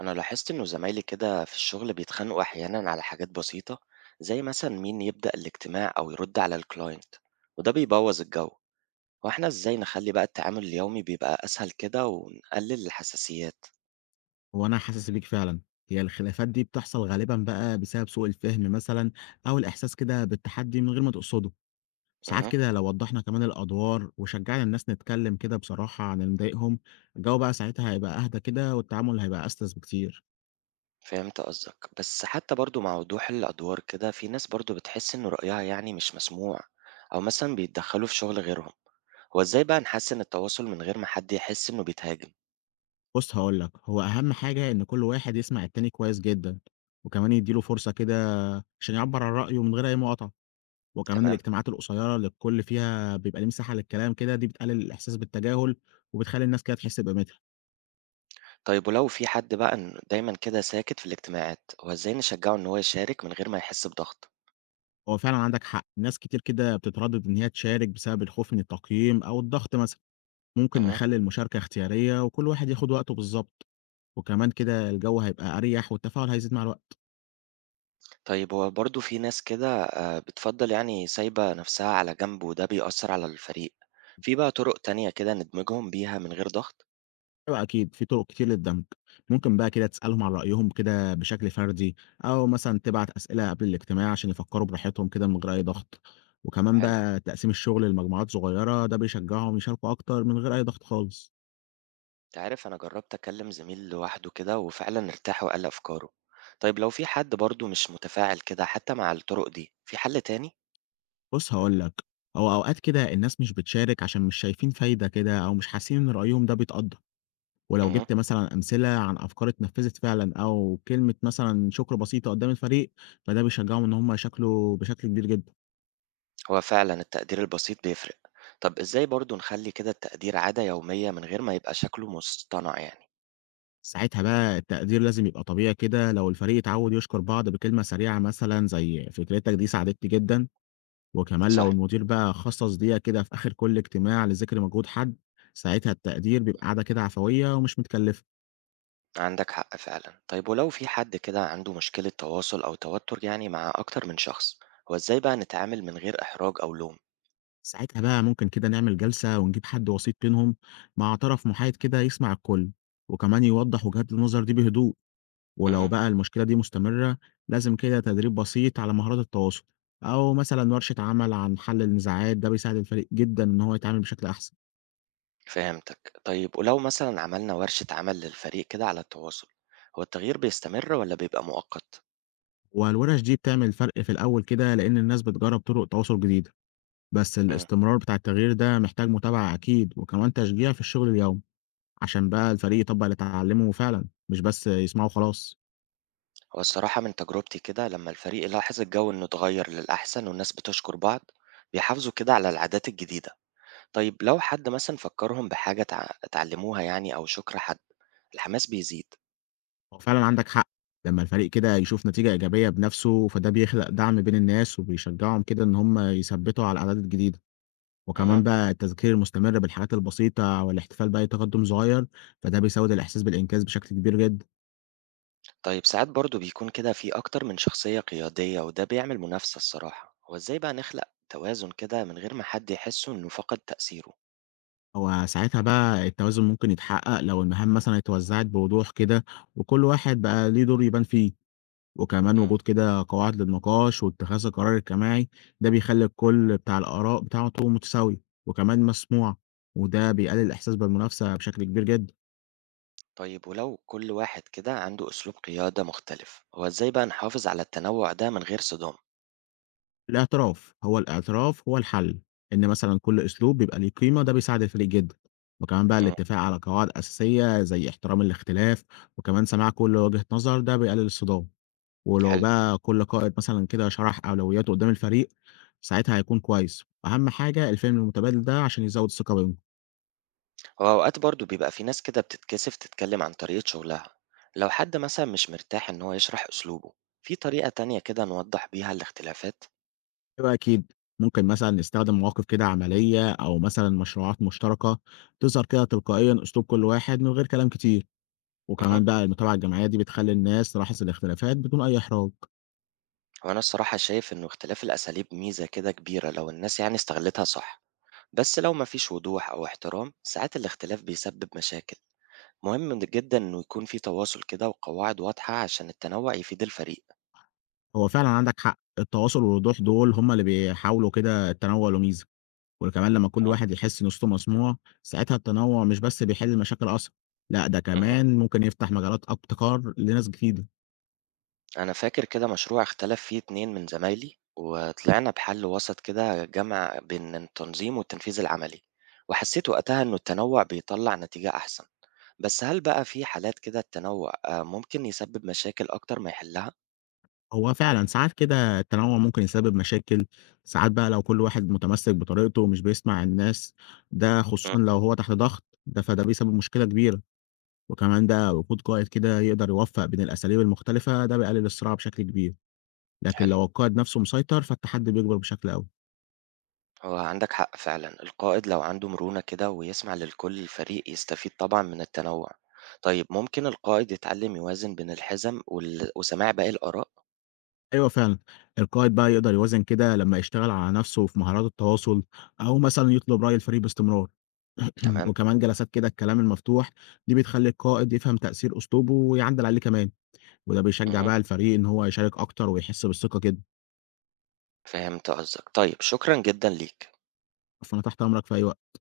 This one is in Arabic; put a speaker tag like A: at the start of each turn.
A: أنا لاحظت إنه زمايلي كده في الشغل بيتخانقوا أحيانا على حاجات بسيطة، زي مثلا مين يبدأ الاجتماع أو يرد على الكلاينت، وده بيبوظ الجو. وإحنا إزاي نخلي بقى التعامل اليومي بيبقى أسهل كده ونقلل الحساسيات؟
B: هو أنا حاسس بيك فعلا. هي الخلافات دي بتحصل غالبا بقى بسبب سوء الفهم مثلا، أو الإحساس كده بالتحدي من غير ما تقصده. ساعات
A: امم
B: كده لو وضحنا كمان الأدوار وشجعنا الناس نتكلم كده بصراحة عن اللي مضايقهم. الجو بقى ساعتها هيبقى أهدى كده، والتعامل هيبقى أسلس بكتير.
A: فهمت قصدك، بس حتى برضو مع وضوح الأدوار كده في ناس برضو بتحس إن رأيها يعني مش مسموع، أو مثلا بيتدخلوا في شغل غيرهم. هو إزاي بقى نحسن التواصل من غير ما حد يحس إنه بيتهاجم؟
B: بص هقولك، هو أهم حاجة إن كل واحد يسمع التاني كويس جدا، وكمان يديله فرصة كده عشان يعبر عن رأيه من غير أي مقاطعة. وكمان
A: تمام.
B: الاجتماعات القصيرة اللي الكل فيها بيبقى ليه مساحة للكلام كده، دي بتقلل الإحساس بالتجاهل، وبتخلي الناس كده تحس بقيمتها.
A: طيب ولو في حد بقى إن دايما كده ساكت في الاجتماعات، هو ازاي نشجعه ان هو يشارك من غير ما يحس بضغط؟
B: هو فعلًا عندك حق، ناس كتير كده بتتردد إن هي تشارك بسبب الخوف من التقييم أو الضغط مثلًا، ممكن
A: مهم.
B: نخلّي المشاركة اختيارية وكل واحد ياخد وقته بالضبط، وكمان كده الجو هيبقى أريح والتفاعل هيزيد مع الوقت.
A: طيب هو برضه في ناس كده بتفضل يعني سايبة نفسها على جنب وده بيأثر على الفريق. في بقى طرق تانية كده ندمجهم بيها من غير ضغط؟
B: أيوه أكيد، في طرق كتير للدمج، ممكن بقى كده تسألهم عن رأيهم كده بشكل فردي، أو مثلًا تبعت أسئلة قبل الاجتماع عشان يفكروا براحتهم كده من غير أي ضغط، وكمان
A: حلو.
B: بقى تقسيم الشغل لمجموعات صغيرة ده بيشجعهم يشاركوا أكتر من غير أي ضغط خالص.
A: تعرف انا جربت اكلم زميل لوحده كده وفعلا ارتاح وقال افكاره. طيب لو في حد برضه مش متفاعل كده حتى مع الطرق دي في حل تاني؟
B: بُص هاقول لك، هو أوقات كده الناس مش بتشارك عشان مش شايفين فايدة كده، أو مش حاسين إن رأيهم ده بيتقدّر، ولو جِبت مثلًا أمثلة عن أفكار اتنفّذت فعلًا أو كلمة مثلًا شكر بسيطة قدّام الفريق، فده بيشجّعهم إن هم يشاركوا بشكل كبير جدًا.
A: هو فعلا التقدير البسيط بيفرق. طب ازاي برضو نخلي كده التقدير عادة يومية من غير ما يبقى شكله مصطنع يعني؟
B: ساعتها بقى التقدير لازم يبقى طبيعي كده، لو الفريق اتعوّد يشكر بعض بكلمة سريعة مثلًا زي فكرتك دي ساعدتني جدًا، وكمان لو
A: صح.
B: المدير بقى خصّص دقيقة كده في آخر كل اجتماع لذِكر مجهود حد، ساعتها التقدير بيبقى عادة كده عفوية ومش متكلفة.
A: عندك حق فعلا. طيب ولو في حد كده عنده مشكلة تواصل أو توتر يعني مع أكتر من شخص، هو ازاي بقى نتعامل من غير إحراج أو لوم؟
B: ساعتها بقى ممكن كده نعمل جلسة ونجيب حد وسيط بينهم، مع طرف محايد كده يسمع الكل، وكمان يوضح وجهات النظر دي بهدوء. ولو
A: امم
B: بقى المشكلة دي مستمرة، لازم كده تدريب بسيط على مهارات التواصل، أو مثلا ورشة عمل عن حل النزاعات، ده بيساعد الفريق جدا إن هو يتعامل بشكل أحسن.
A: فهمتك. طيب ولو مثلا عملنا ورشة عمل للفريق كده على التواصل، هو التغيير بيستمر ولا بيبقى مؤقت؟
B: والورش دي بتعمل فرق في الأول كده، لأن الناس بتجرب طرق تواصل جديدة، بس
A: مم.
B: الاستمرار بتاع التغيير ده محتاج متابعة أكيد، وكمان تشجيع في الشغل اليومي، عشان بقى الفريق يطبق اللي اتعلمه فعلا، مش بس يسمعه خلاص.
A: هو الصراحة من تجربتي كده لما الفريق يلاحظ الجو إنه اتغير للأحسن والناس بتشكر بعض بيحافظوا كده على العادات الجديدة. طيب لو حد مثلا فكرهم بحاجة اتعلموها يعني أو شكر حد، الحماس بيزيد.
B: هو فعلًا عندك حق، لمّا الفريق كده يشوف نتيجة إيجابية بنفسه، فده بيخلق دعم بين الناس وبيشجعهم كده إن هم يثبّتوا على العادات الجديدة،
A: مهم.
B: وكمان بقى التذكير المستمر بالحاجات البسيطة والاحتفال بأي تقدم صغير، فده بيزوّد الإحساس بالإنجاز بشكل كبير جدًا.
A: طيب ساعات برضو بيكون كده في أكتر من شخصية قيادية وده بيعمل منافسة، الصراحة هو إزاي بقى نخلق توازن كده من غير ما حد يحس إنه فقد تأثيره؟
B: هو ساعتها بقى التوازن ممكن يتحقق لو المهام مثلًا اتوزّعت بوضوح كده، وكل واحد بقى ليه دور يبان فيه. وكمان
A: مم.
B: وجود كده قواعد للنقاش واتخاذ القرار الجماعي، ده بيخلي الكل بتاع الآراء بتاعته متساوية وكمان مسموع، وده بيقلل الإحساس بالمنافسة بشكل كبير جدا.
A: طيب ولو كل واحد كده عنده أسلوب قيادة مختلف، هو إزاي بقى نحافظ على التنوع ده من غير صدام؟
B: الاعتراف هو الحل، إن مثلا كل أسلوب بيبقى ليه قيمة، ده بيساعد الفريق جدا. وكمان بقى
A: مم.
B: الاتفاق على قواعد أساسية زي احترام الاختلاف، وكمان سماع كل وجهة نظر، ده بيقلل الصدام. ولو
A: حلو.
B: بقى كل قائد مثلا كده شرح أولوياته قدام الفريق، ساعتها هيكون كويس. أهم حاجة الفهم المتبادل ده، عشان يزود الثقة بينهم.
A: هو أوقات برضه بيبقى في ناس كده بتتكسف تتكلم عن طريقة شغلها. لو حد مثلا مش مرتاح إن هو يشرح أسلوبه، في طريقة تانية كده نوضح بيها الاختلافات؟
B: أيوه أكيد، ممكن مثلًا نستخدم مواقف كده عملية، أو مثلًا مشروعات مشتركة تظهر كده تلقائيًا أسلوب كل واحد من غير كلام كتير،
A: مه.
B: وكمان بقى المتابعة الجماعية دي بتخلّي الناس تلاحظ الاختلافات بدون أي إحراج.
A: وأنا الصراحة شايف إنه اختلاف الأساليب ميزة كده كبيرة لو الناس يعني استغلتها صح، بس لو مفيش وضوح أو احترام ساعات الاختلاف بيسبب مشاكل. مهم جدا إنه يكون في تواصل كده وقواعد واضحة عشان التنوع يفيد الفريق.
B: هو فعلًا عندك حق، التواصل والوضوح دول هم اللي بيحاولوا كده التنوع له ميزة، وكمان لمّا كل واحد يحس إن صوته مسموع، ساعتها التنوع مش بس بيحل المشاكل أصلًا، لأ ده
A: مه.
B: كمان ممكن يفتح مجالات أبتكار لناس جديدة.
A: أنا فاكر كده مشروع اختلف فيه 2 من زمايلي وطلعنا بحل وسط كده جمع بين التنظيم والتنفيذ العملي، وحسيت وقتها إنه التنوع بيطلع نتيجة أحسن. بس هل بقى في حالات كده التنوع ممكن يسبب مشاكل أكتر ما يحلها؟
B: هو فعلًا ساعات كده التنوُّع ممكن يسبب مشاكل، ساعات بقى لو كل واحد متمسّك بطريقته ومش بيسمع الناس، ده
A: مم،
B: خصوصًا لو هو تحت ضغط، فده بيسبب مشكلة كبيرة، وكمان ده وجود قائد كده يقدر يوفّق بين الأساليب المختلفة، ده بيقلل الصراع بشكل كبير، لكن
A: حلو.
B: لو القائد نفسه مسيطر فالتحدي بيكبر بشكل أوي.
A: هو عندك حق فعلا، القائد لو عنده مرونة كده ويسمع للكل الفريق يستفيد طبعا من التنوع. طيب ممكن القائد يتعلم يوازن بين الحزم وسماع باقي الآراء؟
B: أيوه فعلًا، القائد بقى يقدر يوازن كده لمّا يشتغل على نفسه في مهارات التواصل، أو مثلًا يطلب رأي الفريق باستمرار،
A: تمام؟
B: وكمان جلسات كده الكلام المفتوح، دي بتخلّي القائد يفهم تأثير أسلوبه ويعدّل عليه كمان. وده بيشجّع
A: مم،
B: بقى الفريق إن هو يشارك أكتر ويحس بالثقة كده،
A: فهمت قصدك. طيب شكرا جدا ليك.
B: فأنا تحت أمرك في أي وقت.